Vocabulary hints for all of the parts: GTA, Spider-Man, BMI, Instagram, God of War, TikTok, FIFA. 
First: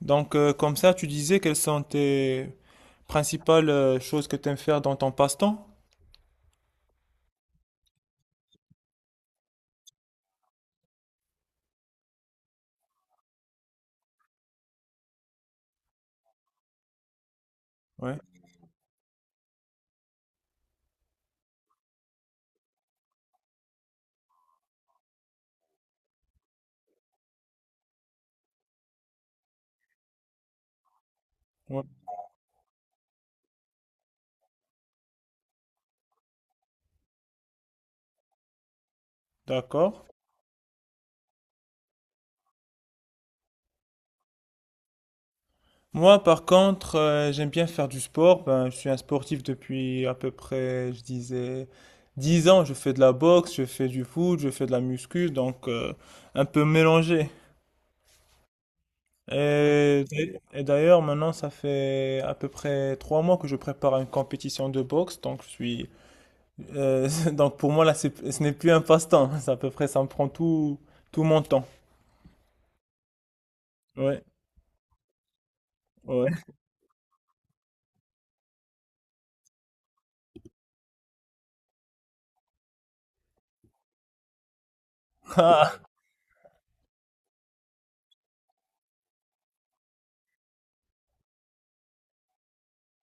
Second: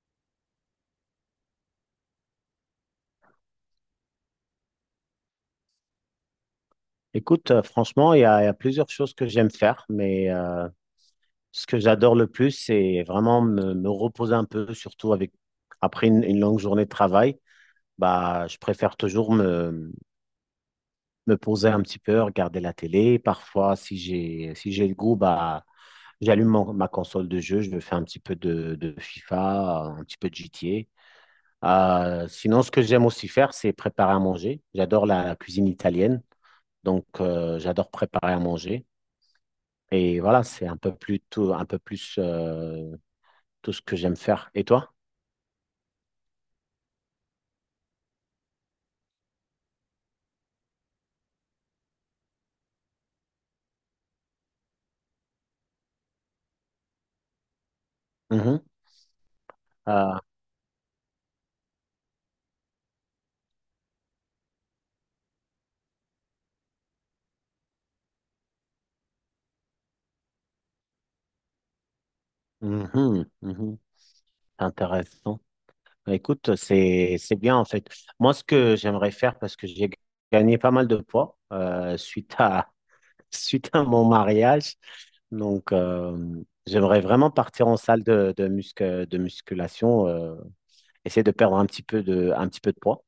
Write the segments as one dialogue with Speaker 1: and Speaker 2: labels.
Speaker 1: Comme ça, tu disais quelles sont tes principales choses que tu aimes faire dans ton passe-temps?
Speaker 2: Écoute, franchement, il y a plusieurs choses que j'aime faire, mais ce que j'adore le plus, c'est vraiment me reposer un peu, surtout avec après une longue journée de travail.
Speaker 1: Ouais,
Speaker 2: Bah, je préfère toujours me poser un petit peu, regarder la télé. Parfois, si j'ai le goût, bah, j'allume ma console de jeu, je me fais un petit peu de FIFA, un petit peu de
Speaker 1: ouais,
Speaker 2: GTA. Sinon, ce que j'aime aussi faire, c'est préparer à manger. J'adore la cuisine italienne, donc j'adore préparer à manger.
Speaker 1: d'accord.
Speaker 2: Et voilà, c'est un peu plus tout, un peu plus tout ce que j'aime faire. Et toi?
Speaker 1: Moi, par contre, j'aime bien faire du sport. Ben, je suis un sportif depuis à peu près, je disais, 10 ans. Je fais de la boxe, je fais du foot, je fais de la muscu, donc un peu mélangé.
Speaker 2: Mhm.
Speaker 1: Et,
Speaker 2: Ah,
Speaker 1: et d'ailleurs, maintenant, ça fait à peu près 3 mois que je prépare une compétition de boxe, donc pour moi là, ce n'est plus un passe-temps. C'est à peu près, ça me prend tout mon temps.
Speaker 2: mhm, mhm.
Speaker 1: Ouais,
Speaker 2: Intéressant. Bah,
Speaker 1: ouais.
Speaker 2: écoute, c'est bien en fait. Moi, ce que j'aimerais faire, parce que j'ai gagné pas mal de poids suite à mon mariage. Donc,
Speaker 1: Ah,
Speaker 2: j'aimerais vraiment partir en salle de musculation, essayer de perdre un petit peu de poids.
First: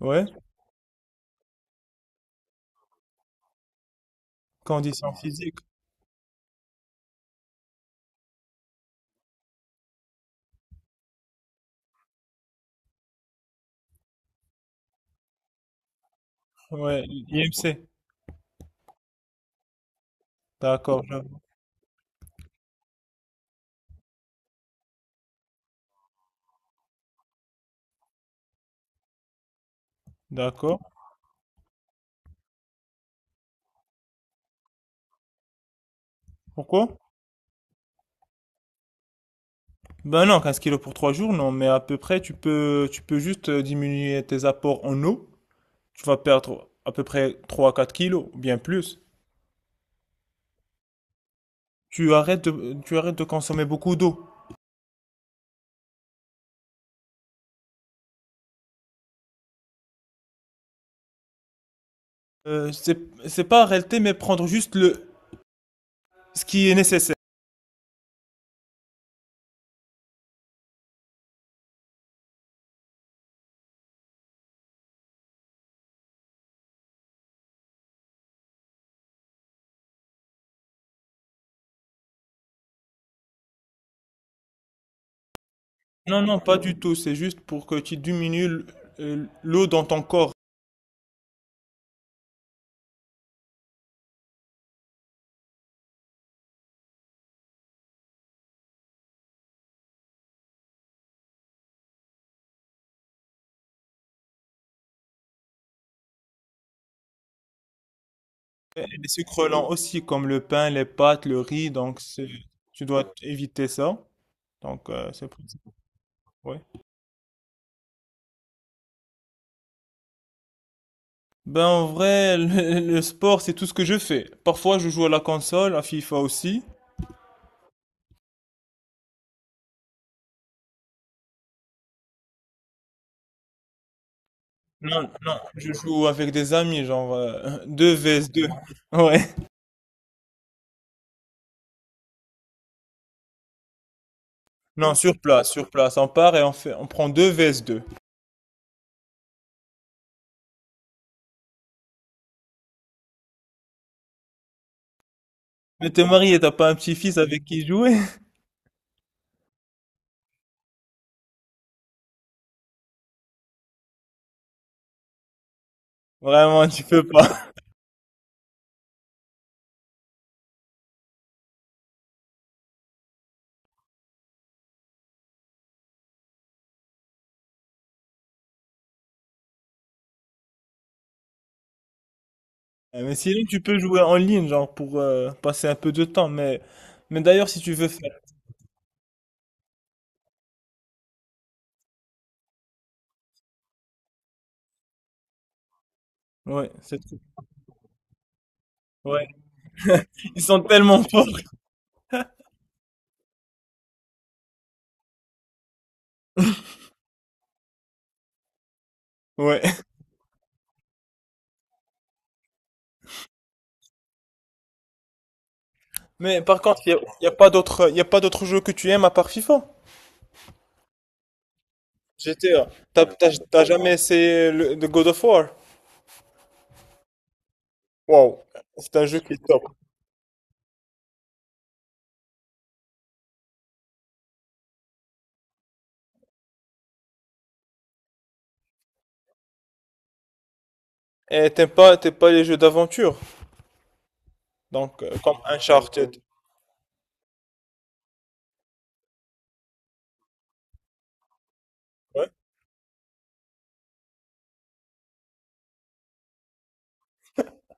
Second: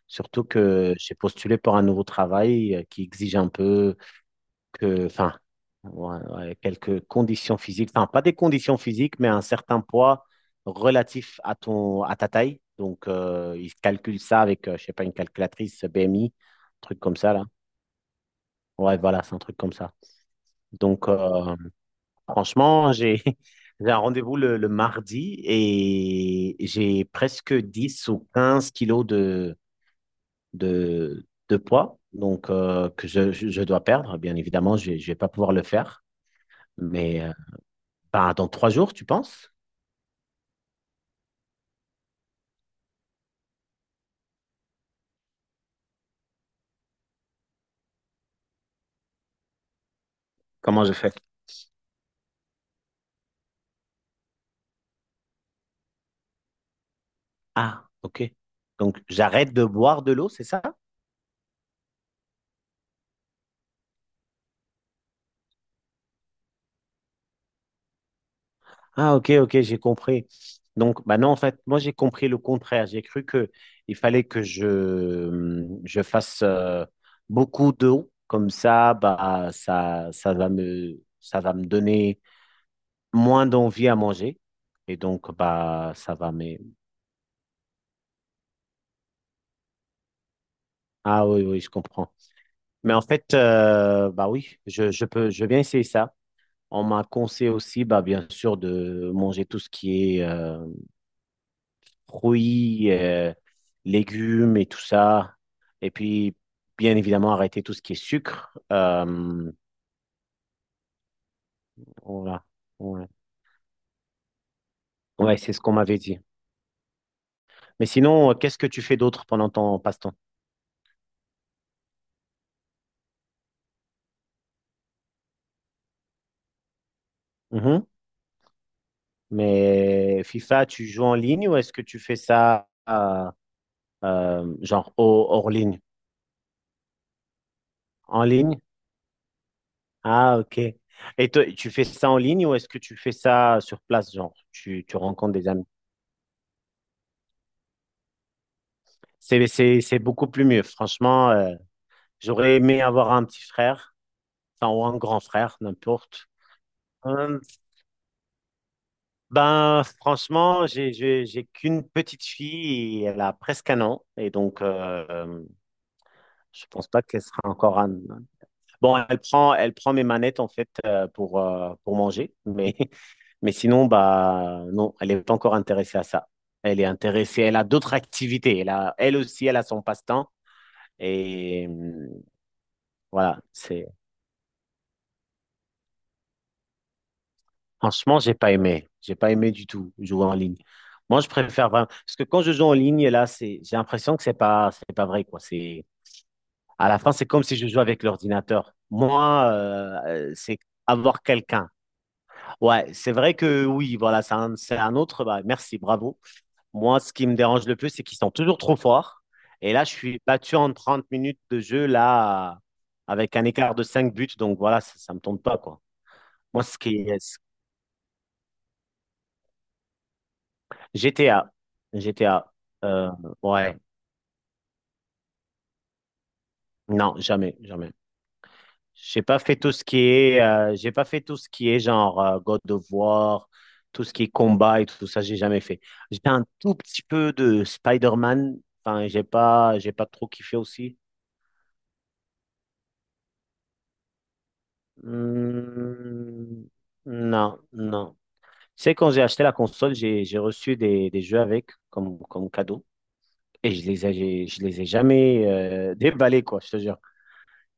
Speaker 1: ouais.
Speaker 2: Surtout que j'ai postulé pour un nouveau travail qui exige un peu
Speaker 1: Condition
Speaker 2: enfin,
Speaker 1: physique.
Speaker 2: ouais, ouais, quelques conditions physiques, enfin, pas des conditions physiques, mais un certain poids relatif à à ta taille. Donc, ils calculent ça avec, je sais pas, une calculatrice BMI, un truc
Speaker 1: Ouais,
Speaker 2: comme ça, là.
Speaker 1: IMC.
Speaker 2: Ouais, voilà, c'est un truc comme ça.
Speaker 1: D'accord,
Speaker 2: Donc,
Speaker 1: je-
Speaker 2: franchement, j'ai j'ai un rendez-vous le mardi et j'ai presque 10 ou 15 kilos de,
Speaker 1: d'accord.
Speaker 2: de, de poids donc que je dois perdre. Bien évidemment, je ne vais pas pouvoir le faire.
Speaker 1: Pourquoi?
Speaker 2: Mais ben, dans 3 jours, tu penses?
Speaker 1: Ben non, 15 kilos pour 3 jours, non. Mais à peu près, tu peux juste diminuer tes apports en eau. Tu vas perdre à peu près 3 à 4 kilos, bien plus.
Speaker 2: Comment je fais?
Speaker 1: Tu arrêtes de consommer beaucoup d'eau.
Speaker 2: Ah, ok. Donc, j'arrête de boire de l'eau, c'est ça?
Speaker 1: Euh, c'est, c'est pas arrêter, mais prendre juste ce qui est nécessaire.
Speaker 2: Ah, ok, ok, j'ai compris. Donc, bah non, en fait, moi, j'ai compris le contraire. J'ai cru que il fallait que je fasse beaucoup d'eau. Comme ça, bah, ça va me donner moins d'envie à manger. Et donc, bah, ça
Speaker 1: Non,
Speaker 2: va
Speaker 1: non,
Speaker 2: me.
Speaker 1: pas du tout. C'est juste pour que tu diminues l'eau dans ton corps.
Speaker 2: Ah oui, oui, je comprends. Mais en fait, bah oui, je viens essayer ça. On m'a conseillé aussi, bah, bien sûr, de manger tout ce qui est fruits, légumes et tout ça. Et puis, bien évidemment, arrêter tout ce qui est sucre.
Speaker 1: Et les sucres
Speaker 2: Euh,
Speaker 1: lents aussi, comme le pain, les pâtes, le riz.
Speaker 2: voilà.
Speaker 1: Tu
Speaker 2: Ouais,
Speaker 1: dois éviter ça. C'est
Speaker 2: ouais,
Speaker 1: pour
Speaker 2: c'est
Speaker 1: ça.
Speaker 2: ce qu'on m'avait dit.
Speaker 1: Ouais.
Speaker 2: Mais sinon, qu'est-ce que tu fais d'autre pendant ton passe-temps?
Speaker 1: Ben, en vrai, le sport, c'est tout ce que je fais. Parfois, je joue à la console, à FIFA aussi.
Speaker 2: Mhm. Mais FIFA, tu joues en ligne ou est-ce que tu fais ça genre
Speaker 1: Non, non,
Speaker 2: hors
Speaker 1: je
Speaker 2: ligne?
Speaker 1: joue avec des amis, 2
Speaker 2: En
Speaker 1: vs 2.
Speaker 2: ligne?
Speaker 1: Ouais.
Speaker 2: Ah, ok. Et toi, tu fais ça en ligne ou est-ce que tu fais ça sur place, genre tu,
Speaker 1: Non,
Speaker 2: tu
Speaker 1: sur
Speaker 2: rencontres des
Speaker 1: place,
Speaker 2: amis?
Speaker 1: sur place. On part et on fait, on prend 2 vs 2.
Speaker 2: C'est beaucoup plus mieux. Franchement, j'aurais aimé avoir un petit frère, enfin, ou un grand frère,
Speaker 1: Mais t'es
Speaker 2: n'importe.
Speaker 1: marié, t'as pas un petit-fils
Speaker 2: Euh,
Speaker 1: avec qui jouer?
Speaker 2: ben, franchement, j'ai qu'une petite fille et elle a presque 1 an. Et donc, je
Speaker 1: Vraiment, tu
Speaker 2: pense pas
Speaker 1: peux
Speaker 2: qu'elle sera
Speaker 1: pas.
Speaker 2: encore un. Bon, elle prend mes manettes, en fait, pour manger. Mais, mais sinon, bah, non, elle est pas encore intéressée à ça. Elle est intéressée, elle a d'autres activités. Elle a, elle aussi, elle a son passe-temps. Et
Speaker 1: Eh, mais
Speaker 2: voilà,
Speaker 1: sinon, tu peux
Speaker 2: c'est.
Speaker 1: jouer en ligne, genre, pour passer un peu de temps. Mais d'ailleurs, si tu veux faire.
Speaker 2: Franchement, j'ai pas aimé. J'ai pas aimé du tout jouer en ligne. Moi, je préfère vraiment. Parce que quand je joue en ligne, là, j'ai l'impression que c'est pas vrai, quoi. C'est,
Speaker 1: Ouais,
Speaker 2: à
Speaker 1: c'est
Speaker 2: la fin,
Speaker 1: tout.
Speaker 2: c'est comme si je jouais avec l'ordinateur.
Speaker 1: Ouais.
Speaker 2: Moi,
Speaker 1: Ils
Speaker 2: c'est
Speaker 1: sont tellement
Speaker 2: avoir
Speaker 1: forts.
Speaker 2: quelqu'un. Ouais, c'est vrai que oui, voilà, c'est un autre. Bah, merci, bravo. Moi, ce qui me dérange le plus, c'est qu'ils sont toujours trop forts.
Speaker 1: Ouais.
Speaker 2: Et là, je suis battu en 30 minutes de jeu, là, avec un écart de 5 buts. Donc voilà, ça me tombe pas, quoi.
Speaker 1: Mais par
Speaker 2: Moi, ce
Speaker 1: contre,
Speaker 2: qui,
Speaker 1: y a pas d'autres, y a pas d'autres jeux que tu aimes à part FIFA.
Speaker 2: GTA. GTA.
Speaker 1: GTA.
Speaker 2: Euh,
Speaker 1: T'as
Speaker 2: ouais.
Speaker 1: jamais essayé le God of War?
Speaker 2: Non, jamais, jamais.
Speaker 1: Wow. C'est un jeu
Speaker 2: J'ai
Speaker 1: qui
Speaker 2: pas
Speaker 1: est
Speaker 2: fait
Speaker 1: top.
Speaker 2: tout ce qui est, j'ai pas fait tout ce qui est genre God of War, tout ce qui est combat et tout ça, j'ai jamais fait. J'ai fait un tout petit peu de Spider-Man. Enfin, j'ai pas trop kiffé aussi.
Speaker 1: Et t'aimes pas les jeux d'aventure. Comme Uncharted.
Speaker 2: Hmm, non, non. Tu sais, quand j'ai acheté la console, j'ai reçu des jeux avec comme,
Speaker 1: Ouais.
Speaker 2: comme cadeau et je les ai jamais déballés, quoi, je te jure.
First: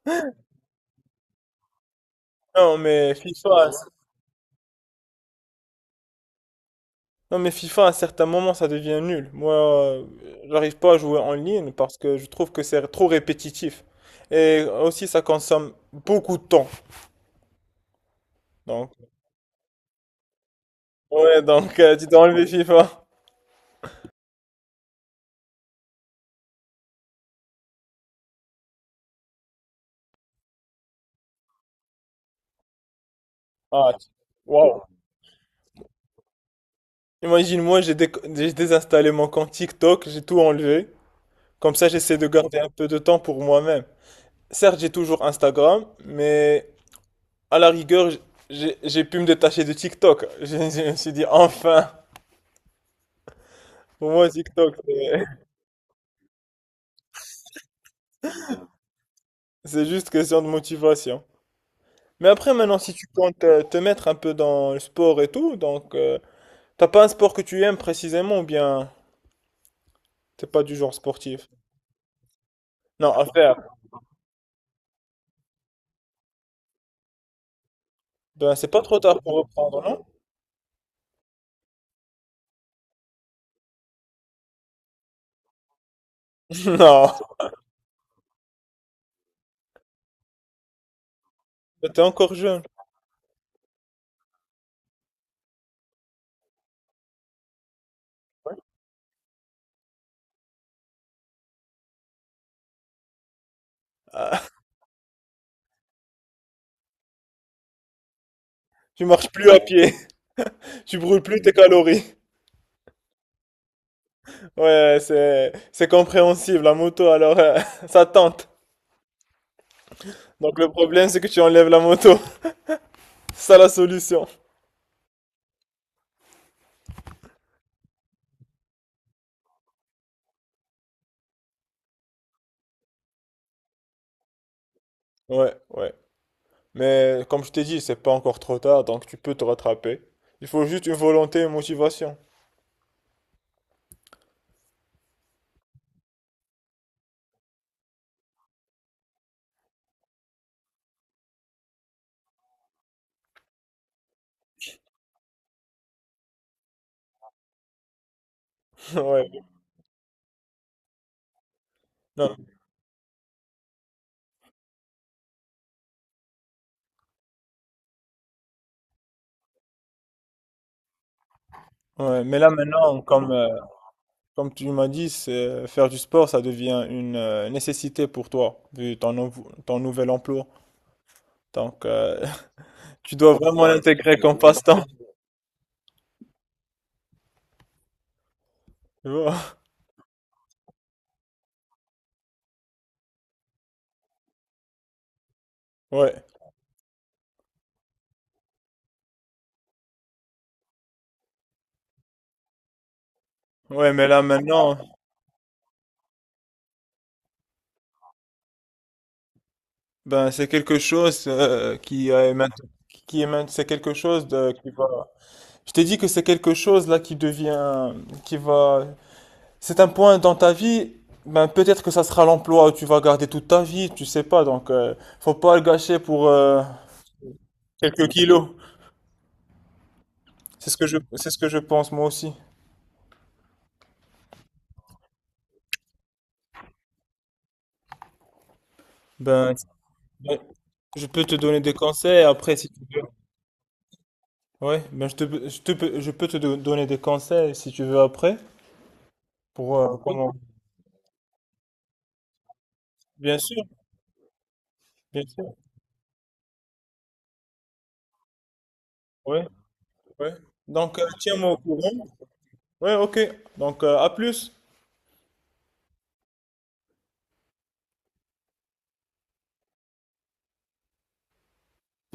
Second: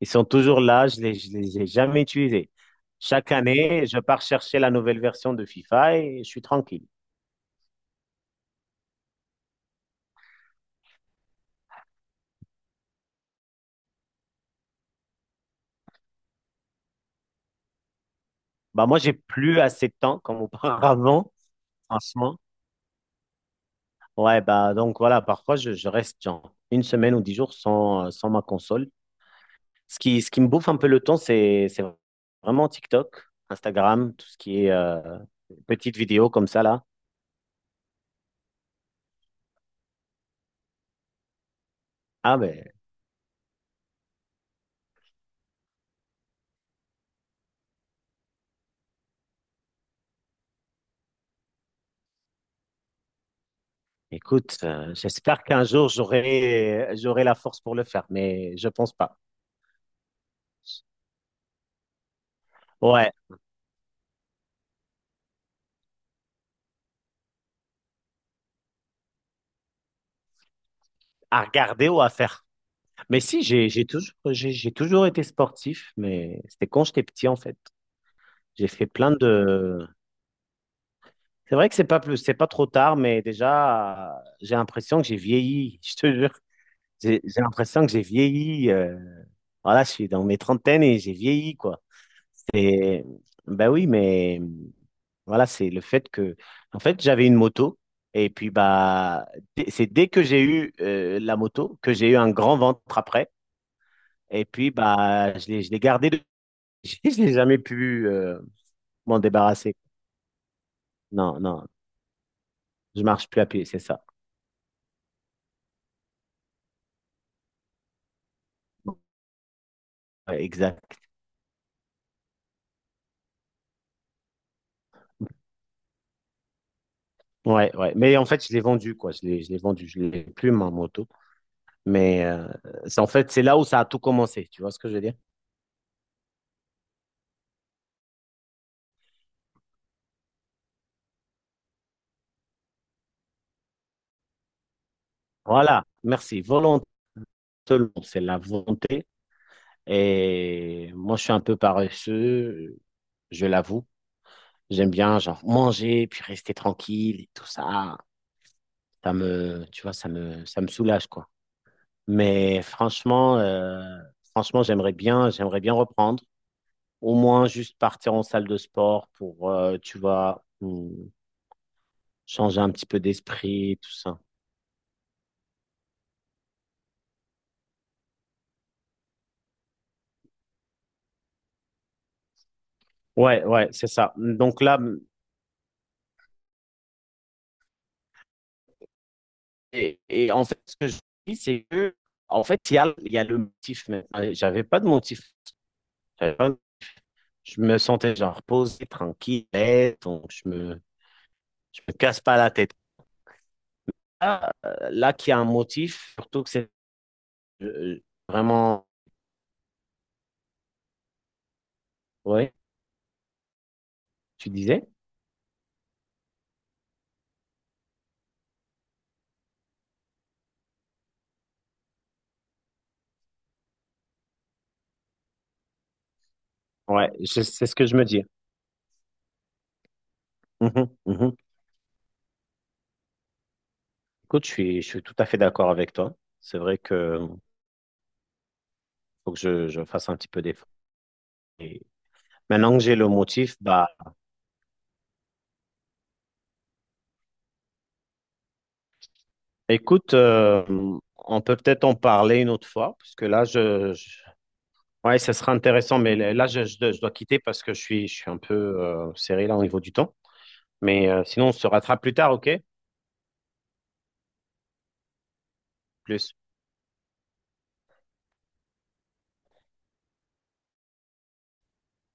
Speaker 2: Ils sont toujours là, je les ai jamais utilisés.
Speaker 1: Non mais
Speaker 2: Chaque
Speaker 1: FIFA, à-
Speaker 2: année, je pars chercher la nouvelle version de FIFA et je suis tranquille.
Speaker 1: non mais FIFA à certains moments ça devient nul. Moi, j'arrive pas à jouer en ligne parce que je trouve que c'est trop répétitif. Et aussi ça consomme beaucoup de temps.
Speaker 2: Bah
Speaker 1: Donc
Speaker 2: moi, j'ai plus assez de temps comme auparavant,
Speaker 1: ouais, donc tu t'es
Speaker 2: franchement.
Speaker 1: enlevé FIFA.
Speaker 2: Ouais, bah donc voilà, parfois je reste genre une semaine ou 10 jours sans ma console. Ce qui me bouffe un peu le temps, c'est vraiment TikTok,
Speaker 1: Ah,
Speaker 2: Instagram, tout ce qui est
Speaker 1: waouh.
Speaker 2: petites vidéos comme ça là.
Speaker 1: Imagine moi j'ai désinstallé mon compte TikTok, j'ai tout enlevé. Comme ça j'essaie de
Speaker 2: Ah
Speaker 1: garder
Speaker 2: ben
Speaker 1: un peu de temps pour moi-même. Certes, j'ai toujours Instagram, mais à la rigueur, j'ai pu me détacher de TikTok. Je me suis dit enfin, pour moi
Speaker 2: écoute,
Speaker 1: TikTok c'est...
Speaker 2: j'espère qu'un jour j'aurai la force pour le faire, mais je pense pas.
Speaker 1: C'est juste question de motivation. Mais après, maintenant, si tu
Speaker 2: Ouais.
Speaker 1: comptes te mettre un peu dans le sport et tout, t'as pas un sport que tu aimes précisément ou bien t'es pas du genre
Speaker 2: À
Speaker 1: sportif?
Speaker 2: regarder ou à faire.
Speaker 1: Non,
Speaker 2: Mais
Speaker 1: à
Speaker 2: si,
Speaker 1: faire.
Speaker 2: j'ai toujours été sportif, mais c'était quand j'étais petit, en fait.
Speaker 1: Ben, c'est
Speaker 2: J'ai
Speaker 1: pas
Speaker 2: fait
Speaker 1: trop
Speaker 2: plein
Speaker 1: tard pour reprendre,
Speaker 2: de.
Speaker 1: non?
Speaker 2: C'est vrai que c'est pas trop tard, mais déjà, j'ai l'impression que j'ai vieilli, je te jure.
Speaker 1: Non,
Speaker 2: J'ai l'impression que j'ai vieilli. Voilà, je suis dans mes trentaines et j'ai vieilli, quoi.
Speaker 1: ben, t'es encore jeune.
Speaker 2: C'est, ben oui, mais voilà, c'est le fait que, en fait, j'avais une moto. Et puis, bah, c'est dès que j'ai eu la moto que j'ai eu un grand ventre après. Et
Speaker 1: Ah,
Speaker 2: puis, bah, je l'ai gardé. Je l'ai jamais pu
Speaker 1: tu
Speaker 2: m'en
Speaker 1: marches plus à
Speaker 2: débarrasser.
Speaker 1: pied, tu brûles
Speaker 2: Non,
Speaker 1: plus tes
Speaker 2: non,
Speaker 1: calories.
Speaker 2: je marche plus à pied, c'est ça.
Speaker 1: Ouais, c'est compréhensible, la moto, alors ça tente.
Speaker 2: Ouais,
Speaker 1: Donc le
Speaker 2: exact.
Speaker 1: problème, c'est que tu enlèves la moto. C'est ça la solution.
Speaker 2: Ouais, ouais. Mais en fait, je l'ai vendu, quoi. Je l'ai vendu. Je l'ai plus, ma moto. Mais c'est, en fait, c'est là où ça a tout commencé. Tu vois ce que je veux dire?
Speaker 1: Ouais, ouais. Mais comme je t'ai dit, c'est pas encore trop tard, donc tu peux te rattraper. Il faut juste une volonté et une motivation.
Speaker 2: Voilà. Merci. Volonté, c'est la volonté. Et moi, je suis un peu paresseux, je l'avoue. J'aime bien, genre, manger, puis rester tranquille et tout ça. Ça
Speaker 1: Ouais.
Speaker 2: me, tu vois, ça me soulage, quoi.
Speaker 1: Non.
Speaker 2: Mais franchement, j'aimerais bien reprendre. Au moins juste partir en salle de sport pour, tu vois,
Speaker 1: Ouais. Mais là
Speaker 2: changer un petit peu
Speaker 1: maintenant,
Speaker 2: d'esprit, tout ça.
Speaker 1: comme tu m'as dit, faire du sport, ça devient une nécessité pour toi, vu ton nouvel emploi. Donc euh, tu dois
Speaker 2: Ouais,
Speaker 1: vraiment
Speaker 2: ouais, c'est ça.
Speaker 1: l'intégrer comme
Speaker 2: Donc là,
Speaker 1: passe-temps. Tu vois.
Speaker 2: et en fait, ce que je dis, c'est que, en fait, il y a le motif. Mais j'avais pas de motif.
Speaker 1: Ouais.
Speaker 2: J'avais pas- Je me sentais genre posé, tranquille, à l'aise, donc je me casse pas la tête.
Speaker 1: Ouais, mais là
Speaker 2: Là, euh,
Speaker 1: maintenant,
Speaker 2: là qu'il y a un motif, surtout que c'est euh, vraiment,
Speaker 1: ben c'est quelque chose qui est
Speaker 2: ouais,
Speaker 1: maintenant. C'est quelque chose
Speaker 2: tu
Speaker 1: de, qui va.
Speaker 2: disais?
Speaker 1: Je t'ai dit que c'est quelque chose là qui devient, qui va. C'est un point dans ta vie, ben peut-être que ça sera l'emploi où tu vas garder toute ta vie, tu sais pas, faut pas le gâcher pour
Speaker 2: Ouais, c'est ce que je me
Speaker 1: quelques
Speaker 2: dis.
Speaker 1: kilos.
Speaker 2: Mhm,
Speaker 1: C'est
Speaker 2: mhm.
Speaker 1: ce que je pense moi aussi.
Speaker 2: Écoute, je suis tout à fait d'accord avec toi. C'est vrai que faut que
Speaker 1: Ben,
Speaker 2: je fasse un petit
Speaker 1: ben,
Speaker 2: peu d'effort.
Speaker 1: je peux te donner des
Speaker 2: Et
Speaker 1: conseils après si
Speaker 2: maintenant
Speaker 1: tu
Speaker 2: que j'ai
Speaker 1: veux.
Speaker 2: le motif, bah,
Speaker 1: Ouais, je peux donner des conseils si tu veux après pour
Speaker 2: écoute,
Speaker 1: comment.
Speaker 2: on peut-être en parler une autre fois, parce que
Speaker 1: Bien
Speaker 2: là,
Speaker 1: sûr,
Speaker 2: ouais,
Speaker 1: bien
Speaker 2: ça sera
Speaker 1: sûr.
Speaker 2: intéressant, mais là, je dois quitter parce que je suis un peu
Speaker 1: Ouais,
Speaker 2: serré là au niveau du temps.
Speaker 1: ouais. Donc
Speaker 2: Mais sinon,
Speaker 1: tiens-moi
Speaker 2: on
Speaker 1: au
Speaker 2: se rattrape
Speaker 1: courant.
Speaker 2: plus tard, ok?
Speaker 1: Ouais, ok. Donc à plus.
Speaker 2: Plus.